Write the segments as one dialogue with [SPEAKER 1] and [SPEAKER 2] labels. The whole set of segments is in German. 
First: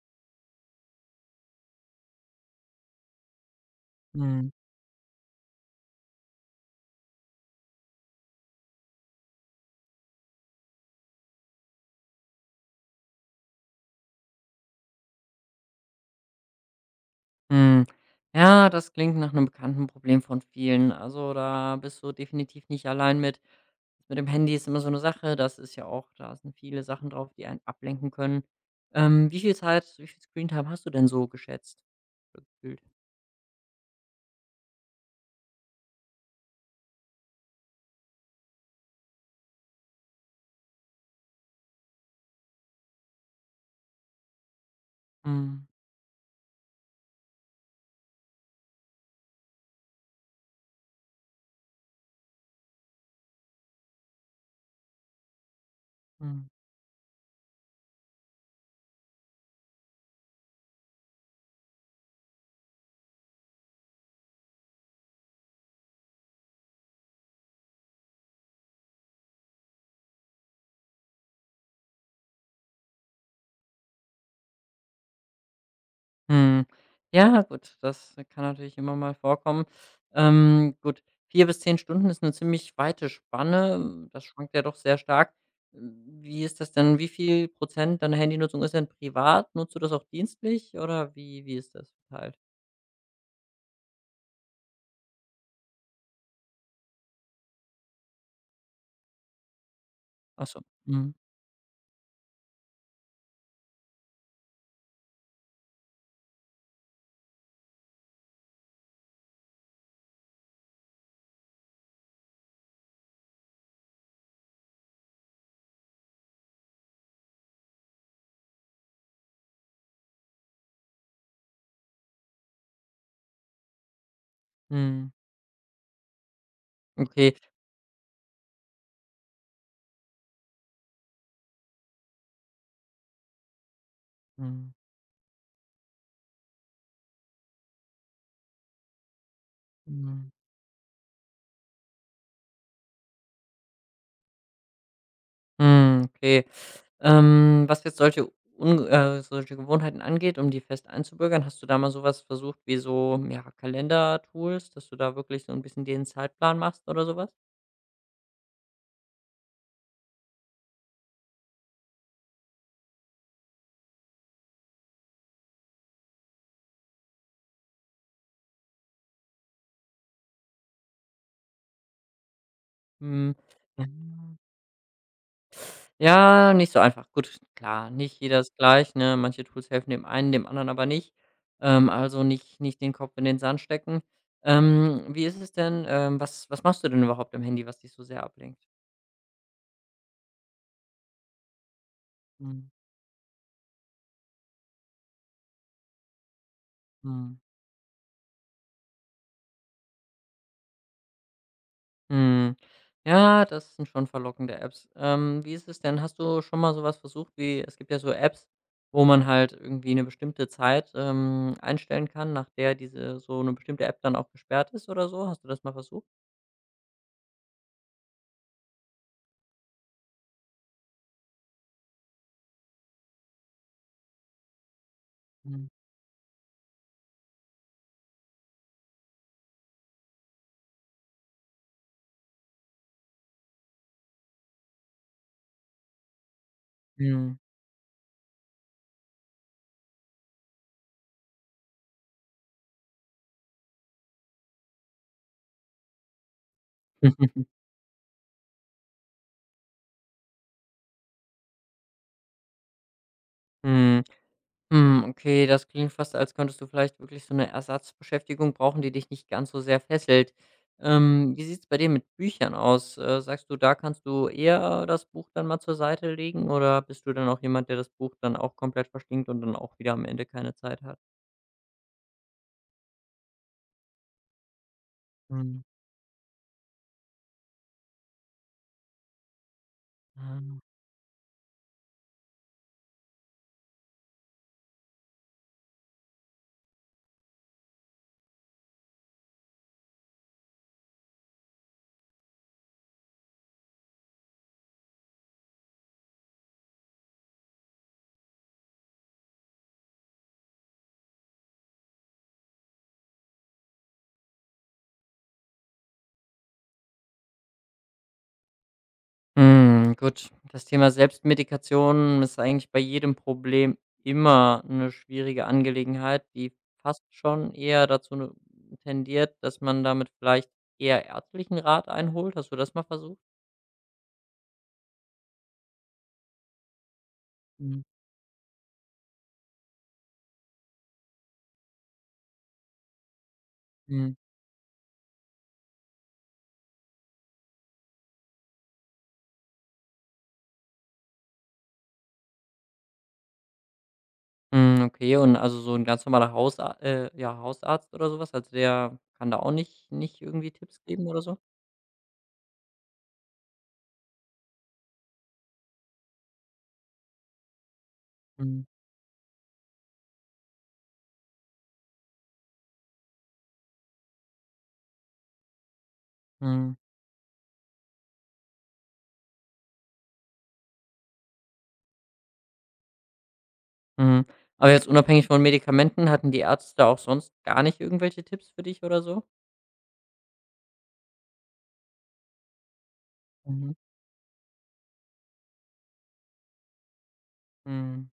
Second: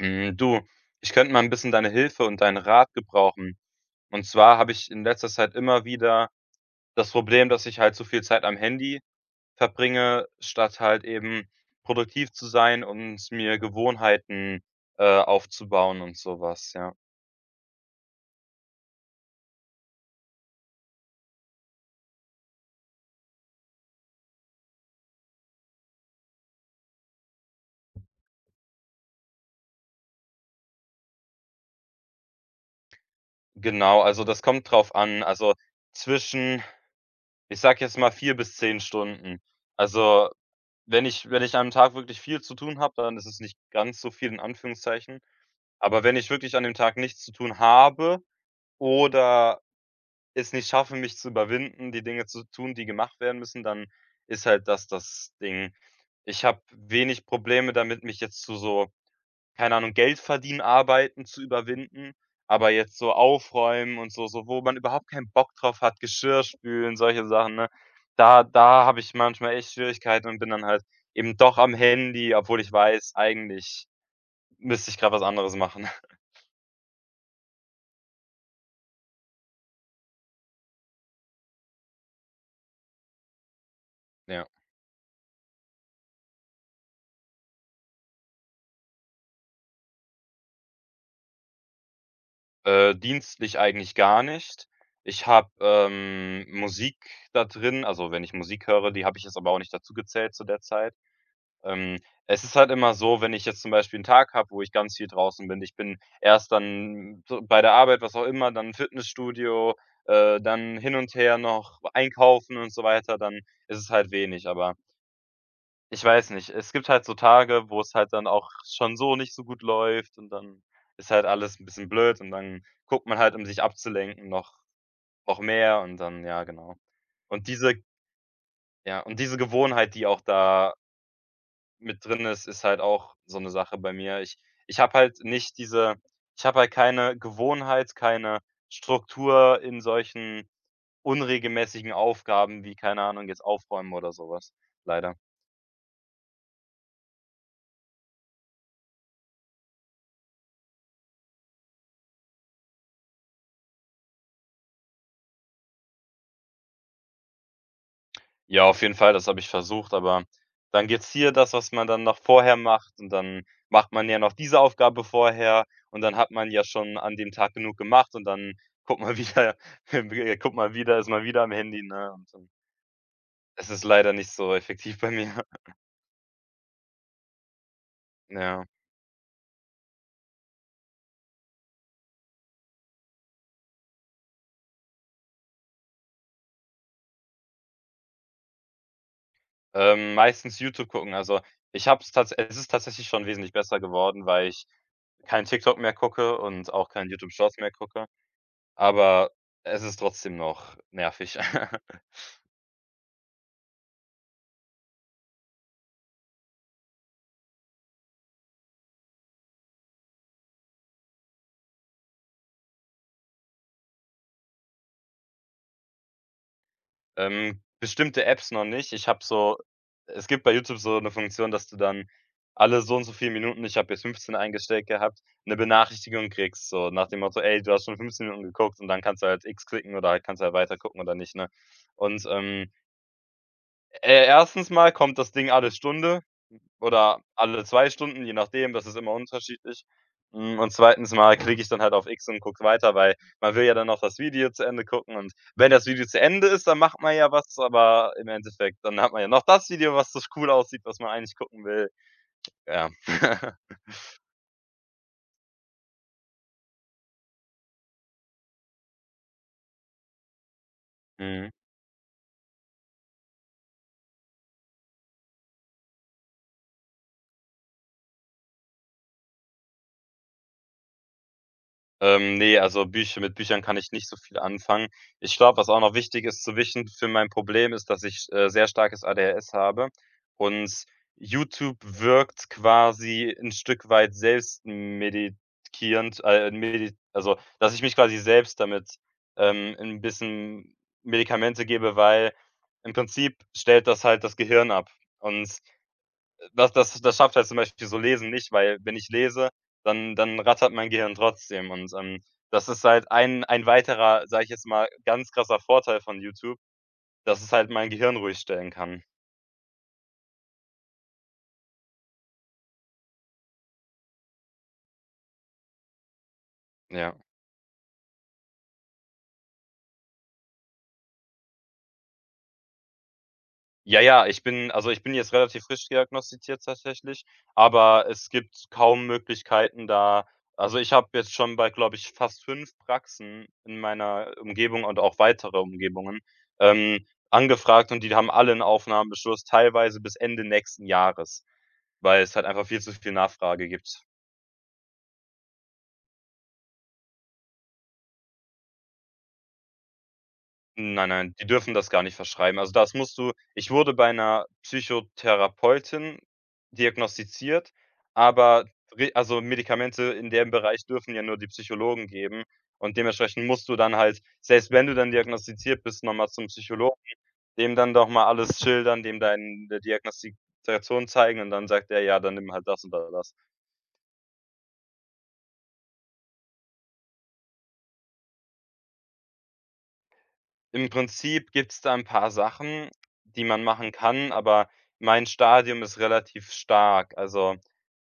[SPEAKER 1] Du, ich könnte mal ein bisschen deine Hilfe und deinen Rat gebrauchen. Und
[SPEAKER 2] Mhm.
[SPEAKER 1] zwar habe ich in letzter Zeit immer wieder das Problem, dass ich halt zu viel Zeit am Handy verbringe, statt halt eben produktiv zu sein und mir Gewohnheiten aufzubauen und sowas. Ja.
[SPEAKER 2] Mhm. Ja, das klingt nach einem bekannten Problem von vielen. Also, da bist du definitiv nicht allein mit. Mit dem Handy ist immer so eine Sache, das ist ja auch da sind viele Sachen drauf, die einen ablenken können. Wie viel Zeit wie viel Screentime hast du denn so geschätzt oder gefühlt?
[SPEAKER 1] Genau, also das kommt drauf an. Also zwischen, ich sag jetzt mal 4 bis 10 Stunden. Also, wenn ich am Tag wirklich viel zu tun habe, dann ist es nicht ganz so viel in Anführungszeichen.
[SPEAKER 2] Mhm.
[SPEAKER 1] Aber wenn ich wirklich an dem Tag nichts zu tun habe oder es nicht schaffe, mich zu überwinden, die Dinge zu tun, die gemacht werden müssen, dann ist halt das Ding. Ich
[SPEAKER 2] Mhm.
[SPEAKER 1] habe wenig Probleme damit, mich jetzt zu so, keine Ahnung, Geld verdienen, arbeiten zu überwinden, aber jetzt so aufräumen und so so, wo man überhaupt keinen Bock drauf hat, Geschirr spülen, solche Sachen, ne? Da habe ich manchmal echt Schwierigkeiten und bin dann halt eben doch am Handy, obwohl ich weiß, eigentlich müsste ich gerade was anderes machen.
[SPEAKER 2] Mhm. Ja, gut, das kann natürlich immer mal vorkommen. Gut, 4 bis 10 Stunden ist eine ziemlich weite Spanne. Das
[SPEAKER 1] Ja.
[SPEAKER 2] schwankt ja doch sehr stark. Wie ist das denn? Wie viel Prozent deiner Handynutzung ist denn privat? Nutzt du das auch dienstlich oder wie ist das verteilt?
[SPEAKER 1] Dienstlich eigentlich gar nicht. Ich habe Musik da drin, also, wenn ich Musik höre, die habe ich jetzt aber auch nicht dazu gezählt zu
[SPEAKER 2] Ach so.
[SPEAKER 1] der Zeit.
[SPEAKER 2] Mhm.
[SPEAKER 1] Ähm, Es ist halt immer so, wenn ich jetzt zum Beispiel einen Tag habe, wo ich ganz viel draußen bin, ich bin erst dann so bei der Arbeit, was auch immer, dann Fitnessstudio, dann hin und her noch einkaufen und so weiter, dann ist es halt wenig, aber ich weiß nicht. Es gibt halt so Tage, wo es halt dann auch schon so nicht so gut läuft und dann ist halt alles 'n bisschen blöd und dann guckt man halt, um sich abzulenken, noch
[SPEAKER 2] Mhm.
[SPEAKER 1] noch mehr, und dann ja, genau.
[SPEAKER 2] Okay.
[SPEAKER 1] Und diese, ja, und diese Gewohnheit, die auch da mit drin ist, ist halt auch so 'ne Sache bei mir.
[SPEAKER 2] Mhm.
[SPEAKER 1] Ich habe halt nicht diese ich habe halt keine Gewohnheit, keine Struktur in
[SPEAKER 2] Mhm.
[SPEAKER 1] solchen unregelmäßigen Aufgaben wie, keine Ahnung, jetzt Aufräumen oder so was, leider.
[SPEAKER 2] Hm, okay. Was jetzt solche un solche Gewohnheiten angeht, um die fest einzubürgern, hast du da mal sowas versucht wie so, ja, Kalender-Tools, dass du da wirklich so ein bisschen den Zeitplan machst oder sowas?
[SPEAKER 1] Ja, auf jeden Fall, das habe ich versucht, aber dann gibt's hier das, was man dann noch vorher macht, und dann macht man ja noch diese Aufgabe vorher und dann hat man ja schon an dem Tag genug gemacht und dann guckt man wieder guckt man wieder ist man wieder am Handy, ne? Und dann,
[SPEAKER 2] Hm.
[SPEAKER 1] es ist
[SPEAKER 2] Ja.
[SPEAKER 1] leider nicht so effektiv bei mir.
[SPEAKER 2] Ja, nicht so einfach. Gut, klar, nicht jeder ist
[SPEAKER 1] Ja.
[SPEAKER 2] gleich, ne? Manche Tools helfen dem einen, dem anderen aber nicht. Also nicht den Kopf in den Sand stecken. Wie ist es denn, was machst du denn überhaupt am Handy, was dich so sehr ablenkt?
[SPEAKER 1] Meistens YouTube gucken. Also, ich habe es tats es
[SPEAKER 2] Mhm.
[SPEAKER 1] ist tatsächlich schon wesentlich besser geworden, weil ich kein TikTok mehr gucke und auch kein YouTube
[SPEAKER 2] Mhm.
[SPEAKER 1] Shorts mehr gucke, aber es ist trotzdem noch nervig.
[SPEAKER 2] Mhm. Ja, das sind schon verlockende Apps. Wie ist es denn? Hast du schon mal so was versucht wie es gibt ja so Apps, wo man halt irgendwie eine bestimmte Zeit, einstellen kann, nach der diese so eine bestimmte App dann auch gesperrt ist oder so? Hast du das mal versucht?
[SPEAKER 1] Bestimmte Apps noch nicht. Ich habe so es gibt bei YouTube so eine Funktion, dass du dann alle so und so viele Minuten — ich habe jetzt 15 eingestellt gehabt — eine
[SPEAKER 2] Mhm.
[SPEAKER 1] Benachrichtigung kriegst, so nach dem Motto: „Ey, du hast schon 15 Minuten geguckt“, und dann kannst du halt X klicken oder halt kannst du halt weiter gucken oder nicht, ne? Und, e erstens mal kommt das Ding alle Stunde. Oder
[SPEAKER 2] Mhm.
[SPEAKER 1] alle 2 Stunden, je nachdem, das ist immer unterschiedlich. Und zweitens Mal klicke ich dann halt auf X und gucke weiter, weil man will ja dann noch das Video zu Ende gucken, und wenn das Video zu Ende ist, dann macht man ja
[SPEAKER 2] Mhm.
[SPEAKER 1] was, aber im Endeffekt dann hat man ja noch das Video, was so cool aussieht, was man eigentlich gucken will. Ja.
[SPEAKER 2] Hm, okay, das klingt fast, als könntest du vielleicht wirklich so eine Ersatzbeschäftigung brauchen, die dich nicht ganz so sehr fesselt. Wie
[SPEAKER 1] Mhm.
[SPEAKER 2] sieht's bei dir mit Büchern aus? Sagst du, da kannst du eher das Buch dann mal zur Seite legen oder bist du dann auch jemand, der das Buch dann auch komplett verschlingt und dann auch wieder am Ende keine Zeit hat?
[SPEAKER 1] Ne, also Bücher, mit Büchern kann ich nicht so viel anfangen. Ich glaube,
[SPEAKER 2] Mhm.
[SPEAKER 1] was auch noch wichtig ist zu wissen für mein Problem ist, dass ich sehr starkes ADHS habe, und
[SPEAKER 2] Ah.
[SPEAKER 1] YouTube wirkt quasi ein Stück weit selbstmedikierend, medi also, dass ich mich quasi selbst damit 'n bisschen Medikamente gebe, weil im Prinzip stellt das halt das Gehirn ab, und das schafft halt zum Beispiel so Lesen nicht, weil wenn ich lese, dann rattert mein Gehirn trotzdem, und das ist halt ein weiterer, sage ich jetzt mal, ganz krasser Vorteil von YouTube, dass es halt mein Gehirn ruhig stellen kann.
[SPEAKER 2] Hm, gut. Das Thema Selbstmedikation ist eigentlich bei jedem Problem immer eine schwierige Angelegenheit, die fast
[SPEAKER 1] Ja.
[SPEAKER 2] schon eher dazu ne tendiert, dass man damit vielleicht eher ärztlichen Rat einholt. Hast du das mal versucht?
[SPEAKER 1] Ja, ja, ich bin jetzt relativ frisch diagnostiziert tatsächlich,
[SPEAKER 2] Mhm.
[SPEAKER 1] aber es gibt kaum Möglichkeiten da, also, ich habe jetzt schon bei, glaube ich, fast 5 Praxen in
[SPEAKER 2] Mhm.
[SPEAKER 1] meiner Umgebung und auch weitere Umgebungen angefragt, und die haben alle einen Aufnahmebeschluss, teilweise bis Ende nächsten Jahres, weil es halt einfach viel zu viel Nachfrage gibt.
[SPEAKER 2] Hm, okay. Und also so ein ganz normaler Hausa ja, Hausarzt oder sowas, also der kann da auch nicht irgendwie Tipps geben
[SPEAKER 1] Nein,
[SPEAKER 2] oder
[SPEAKER 1] nein,
[SPEAKER 2] so?
[SPEAKER 1] die dürfen das gar nicht verschreiben. Also, das musst du ich wurde bei 'ner Psychotherapeutin diagnostiziert,
[SPEAKER 2] Mhm.
[SPEAKER 1] aber re also, Medikamente in dem Bereich dürfen ja nur die Psychologen geben, und dementsprechend musst du dann halt, selbst wenn du dann diagnostiziert bist, noch mal zum
[SPEAKER 2] Mhm.
[SPEAKER 1] Psychologen, dem dann doch mal alles schildern, dem deine Diagnostikation zeigen, und dann sagt er: „Ja, dann nimm halt das und da das.“
[SPEAKER 2] Mhm. Aber jetzt unabhängig von Medikamenten, hatten die Ärzte auch sonst gar nicht irgendwelche Tipps für dich oder so?
[SPEAKER 1] Im Prinzip gibt's da 'n paar Sachen, die man
[SPEAKER 2] Mhm.
[SPEAKER 1] machen kann, aber mein Stadium ist relativ stark. Also,
[SPEAKER 2] Mhm.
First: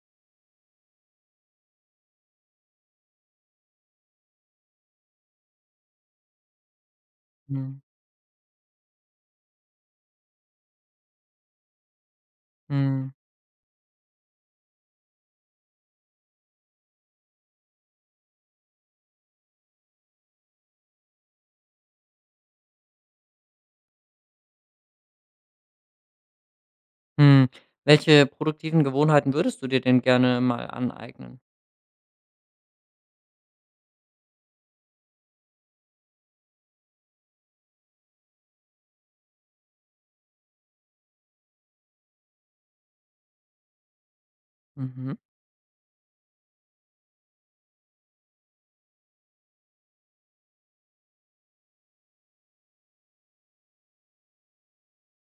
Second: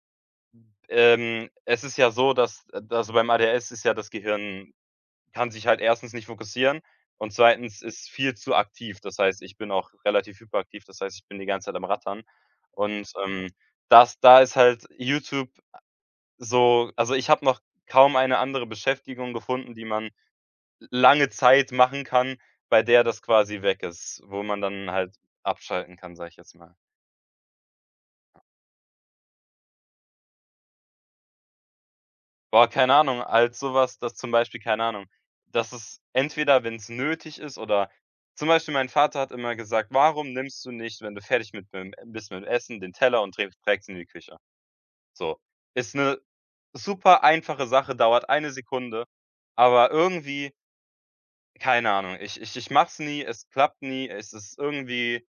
[SPEAKER 1] Es ist ja so, dass also, beim ADHS ist ja das Gehirn, kann sich halt erstens nicht fokussieren und
[SPEAKER 2] Mhm.
[SPEAKER 1] zweitens ist viel zu aktiv. Das heißt, ich bin auch relativ hyperaktiv, das heißt, ich bin die ganze Zeit am Rattern, und,
[SPEAKER 2] Mhm.
[SPEAKER 1] das da ist halt YouTube so also, ich habe noch kaum eine andere Beschäftigung gefunden, die man lange Zeit machen kann, bei der das quasi weg ist, wo man dann halt abschalten kann, sage ich jetzt mal.
[SPEAKER 2] Mhm. Welche produktiven Gewohnheiten würdest du dir denn gerne mal aneignen?
[SPEAKER 1] Boah, keine Ahnung, als sowas, dass zum Beispiel, keine Ahnung, dass es entweder, wenn es nötig ist, oder zum Beispiel, mein Vater hat immer gesagt: „Warum nimmst du nicht, wenn du fertig mit bim bist mit Essen, den Teller und trägst ihn in die Küche?“
[SPEAKER 2] Mhm.
[SPEAKER 1] So. Ist eine super einfache Sache, dauert eine Sekunde, aber irgendwie, keine Ahnung, ich mach's nie, es klappt nie, es ist irgendwie,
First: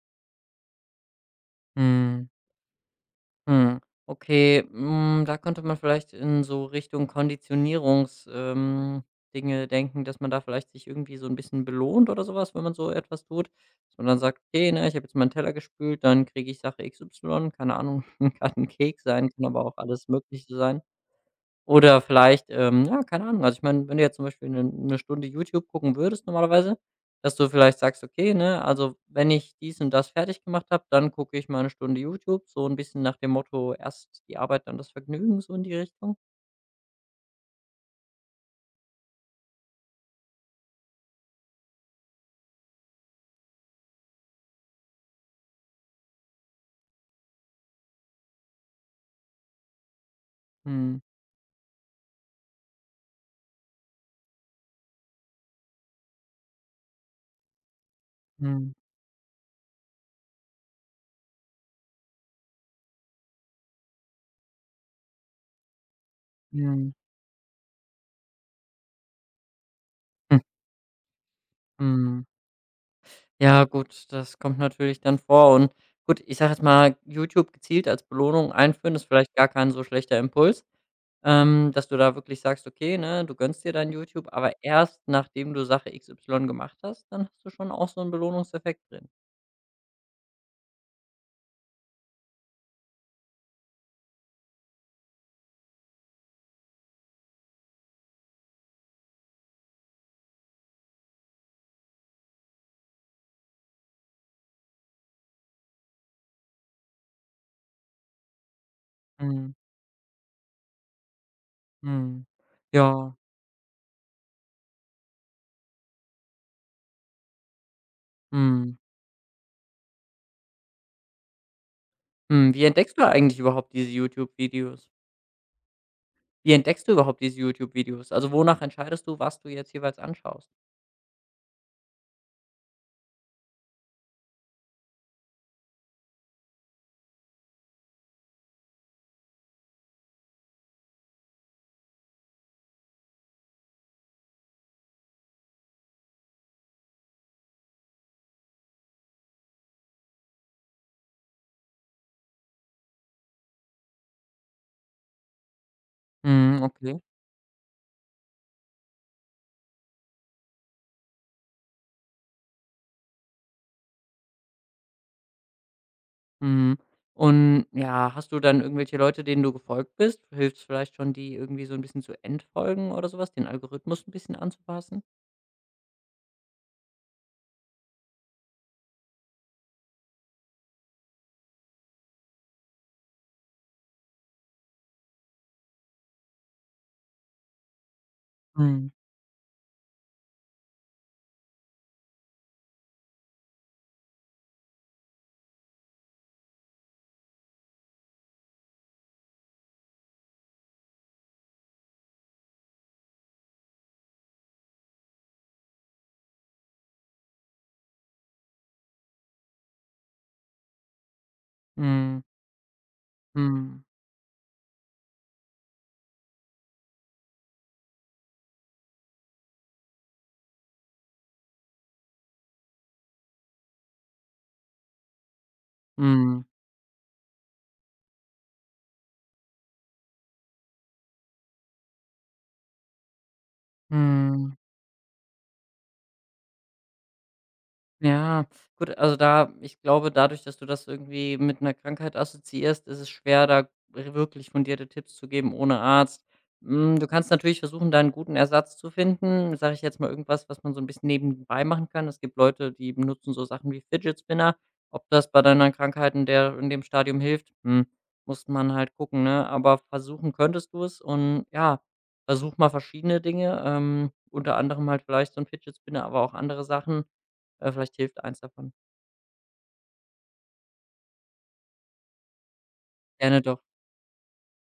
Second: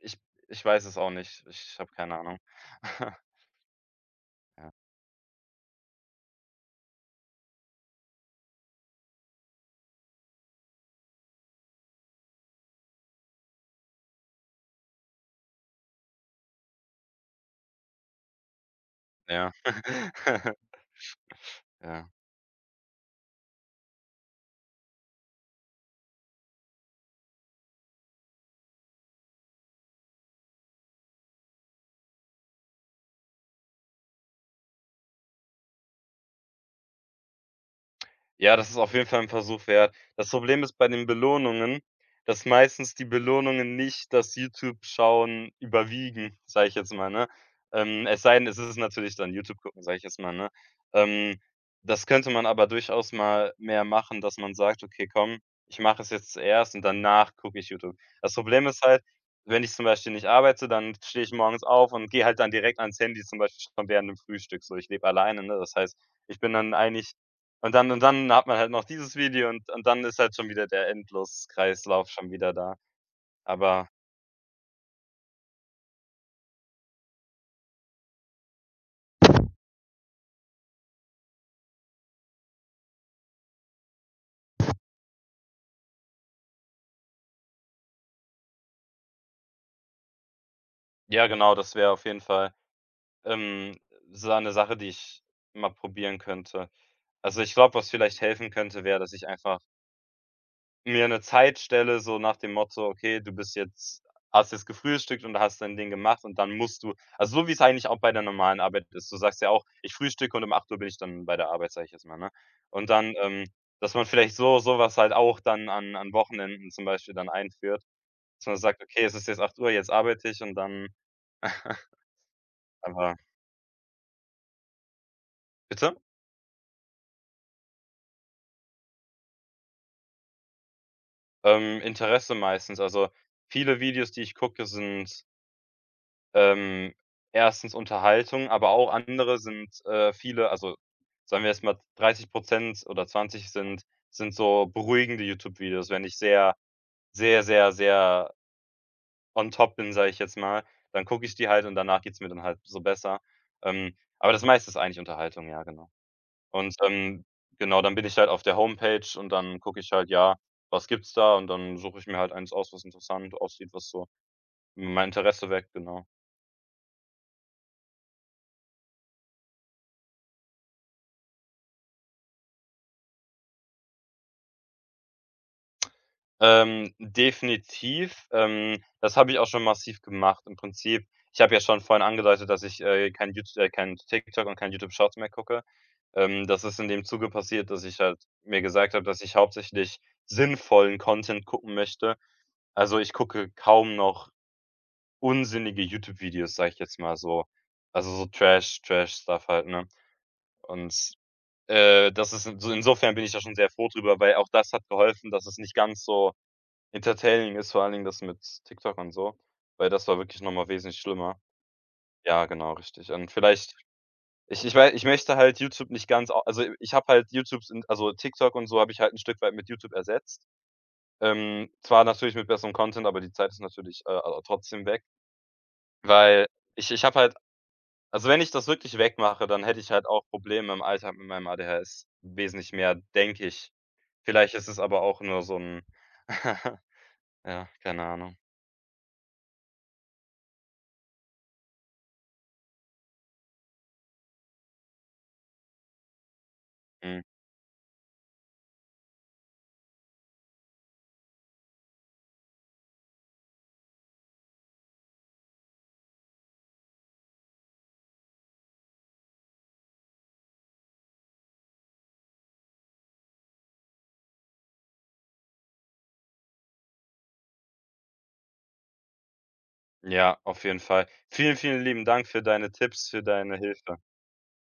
[SPEAKER 1] ich ich weiß es auch nicht. Ich habe keine
[SPEAKER 2] Mhm.
[SPEAKER 1] Ahnung.
[SPEAKER 2] Mhm. Okay,
[SPEAKER 1] Ja.
[SPEAKER 2] hm, da könnte man vielleicht in so Richtung Konditionierungs- Dinge denken, dass man da vielleicht sich irgendwie so ein bisschen belohnt oder sowas, wenn man so etwas tut. Dass man dann sagt: „Okay, ne, ich habe jetzt meinen Teller gespült, dann kriege ich Sache XY.“ Keine Ahnung, kann ein Keks sein, kann
[SPEAKER 1] Ja.
[SPEAKER 2] aber auch alles Mögliche sein. Oder
[SPEAKER 1] Ja.
[SPEAKER 2] vielleicht, ja, keine Ahnung. Also, ich meine, wenn du jetzt zum Beispiel eine Stunde YouTube gucken würdest normalerweise, dass du vielleicht sagst: „Okay, ne, also, wenn ich dies und das fertig gemacht habe, dann gucke ich mal eine Stunde YouTube.“ So ein bisschen nach dem Motto: „Erst die Arbeit, dann das Vergnügen“, so in die Richtung?
[SPEAKER 1] Ja, das ist auf jeden Fall ein Versuch wert. Das Problem ist bei den Belohnungen, dass meistens die Belohnungen nicht das YouTube-Schauen überwiegen, sage ich jetzt mal, ne? Es sei denn, es ist natürlich dann YouTube gucken, sage ich jetzt mal, ne?
[SPEAKER 2] Mhm,
[SPEAKER 1] Ähm, Das könnte man aber durchaus mal mehr machen, dass man sagt: „Okay, komm, ich mache es jetzt zuerst und danach gucke ich YouTube.“ Das Problem
[SPEAKER 2] mhm,
[SPEAKER 1] ist halt, wenn ich zum Beispiel nicht arbeite, dann stehe ich morgens auf und gehe halt dann direkt ans Handy, zum Beispiel schon während dem Frühstück so. Ich lebe alleine, ne? Das heißt, ich bin dann
[SPEAKER 2] mhm,
[SPEAKER 1] eigentlich, und dann hat man halt noch dieses Video, und dann ist halt
[SPEAKER 2] hm,
[SPEAKER 1] schon wieder der Endlos-Kreislauf
[SPEAKER 2] mhm.
[SPEAKER 1] schon wieder da.
[SPEAKER 2] Ja,
[SPEAKER 1] Aber
[SPEAKER 2] gut, das kommt natürlich dann vor und gut, ich sage jetzt mal, YouTube gezielt als Belohnung einführen ist vielleicht gar kein so schlechter Impuls. Dass du da wirklich sagst, okay, ne, du gönnst dir dein YouTube, aber erst nachdem du Sache XY gemacht hast, dann hast du schon auch so einen Belohnungseffekt drin.
[SPEAKER 1] ja, genau, das wäre auf jeden Fall, ähm, so eine Sache, die ich mal probieren könnte. Also, ich glaube, was vielleicht helfen könnte, wäre, dass ich einfach mir 'ne Zeit stelle, so nach dem Motto: „Okay, du bist jetzt, hast jetzt gefrühstückt und hast dein Ding gemacht, und dann musst du“, also, so wie's eigentlich auch bei der normalen Arbeit ist. Du sagst ja
[SPEAKER 2] Mhm,
[SPEAKER 1] auch: „Ich frühstücke, und um 8 Uhr bin ich dann bei der Arbeit“, sage ich jetzt mal,
[SPEAKER 2] mhm.
[SPEAKER 1] ne? Und
[SPEAKER 2] Ja,
[SPEAKER 1] dann dass man vielleicht so was halt auch dann an Wochenenden zum Beispiel dann einführt, dass man
[SPEAKER 2] mhm.
[SPEAKER 1] sagt: „Okay, es ist jetzt 8 Uhr, jetzt arbeite ich“, und dann
[SPEAKER 2] Hm, wie entdeckst du
[SPEAKER 1] aber
[SPEAKER 2] eigentlich überhaupt diese YouTube-Videos?
[SPEAKER 1] bitte?
[SPEAKER 2] Wie entdeckst du überhaupt diese YouTube-Videos? Also, wonach entscheidest du, was du jetzt jeweils anschaust?
[SPEAKER 1] Interesse meistens. Also, viele Videos, die ich gucke, sind, Ähm, erstens Unterhaltung, aber auch andere sind, sagen wir jetzt mal 30 oder 20, sind so beruhigende YouTube-Videos. Wenn ich sehr, sehr, sehr, sehr on top bin, sage ich jetzt mal, dann gucke ich die halt, und danach geht's mir dann halt so besser. Aber das meiste ist eigentlich Unterhaltung, ja, genau.
[SPEAKER 2] Mhm,
[SPEAKER 1] Und
[SPEAKER 2] okay.
[SPEAKER 1] genau, dann bin ich halt auf der Homepage und dann gucke ich halt, ja, was gibt's da? Und dann suche ich mir halt eins aus, was interessant aussieht, was so mein Interesse weckt, genau.
[SPEAKER 2] Mhm. Und, ja, hast du dann irgendwelche Leute, denen du gefolgt bist? Hilft es vielleicht schon, die irgendwie so ein bisschen zu entfolgen oder sowas, den Algorithmus ein bisschen anzupassen?
[SPEAKER 1] Definitiv. Das habe ich auch schon massiv gemacht. Im Prinzip ich habe ja schon vorhin angedeutet, dass ich kein TikTok und kein YouTube Shorts mehr gucke. Das ist in dem Zuge passiert, dass ich halt mir
[SPEAKER 2] Mhm,
[SPEAKER 1] gesagt habe, dass ich hauptsächlich sinnvollen Content gucken möchte. Also, ich gucke kaum noch unsinnige YouTube-Videos, sage ich jetzt mal so. Also, so Trash-Stuff halt, ne? Und das ist in so insofern, bin ich da schon sehr froh drüber, weil auch das hat geholfen, dass es nicht ganz so entertaining ist, vor allen Dingen das mit TikTok und so, weil das war wirklich noch mal wesentlich schlimmer.
[SPEAKER 2] mhm,
[SPEAKER 1] Ja, genau, richtig. Und vielleicht,
[SPEAKER 2] mhm.
[SPEAKER 1] ich möchte halt YouTube nicht ganz au also, ich habe halt YouTube in also, TikTok und so habe ich halt 'n Stück weit mit YouTube ersetzt. Zwar natürlich mit besserem Content, aber die Zeit ist natürlich, trotzdem weg,
[SPEAKER 2] Mhm.
[SPEAKER 1] weil ich habe halt, also, wenn ich das wirklich wegmache, dann hätte ich halt auch Probleme im Alltag mit meinem ADHS wesentlich mehr, denke ich. Vielleicht
[SPEAKER 2] Mhm.
[SPEAKER 1] ist es aber auch nur so 'n ja, keine Ahnung.
[SPEAKER 2] Ja, gut, also da ich glaube, dadurch, dass du das irgendwie mit einer Krankheit assoziierst, ist es schwer, da r wirklich fundierte Tipps zu geben ohne Arzt. Hm, du
[SPEAKER 1] Mhm.
[SPEAKER 2] kannst natürlich versuchen, da einen guten Ersatz zu finden, sage ich jetzt mal irgendwas, was man so ein bisschen nebenbei machen kann. Es gibt Leute, die benutzen so Sachen wie Fidget Spinner. Ob das bei deiner Krankheit in der in dem Stadium hilft, hm, muss man halt gucken, ne? Aber versuchen könntest du es und ja, versuch mal verschiedene Dinge, unter anderem halt vielleicht so ein Fidget Spinner, aber auch andere Sachen. Vielleicht hilft eins davon.
[SPEAKER 1] Ja, auf jeden Fall. Vielen, vielen lieben Dank für deine Tipps, für
[SPEAKER 2] Gerne
[SPEAKER 1] deine
[SPEAKER 2] doch.
[SPEAKER 1] Hilfe.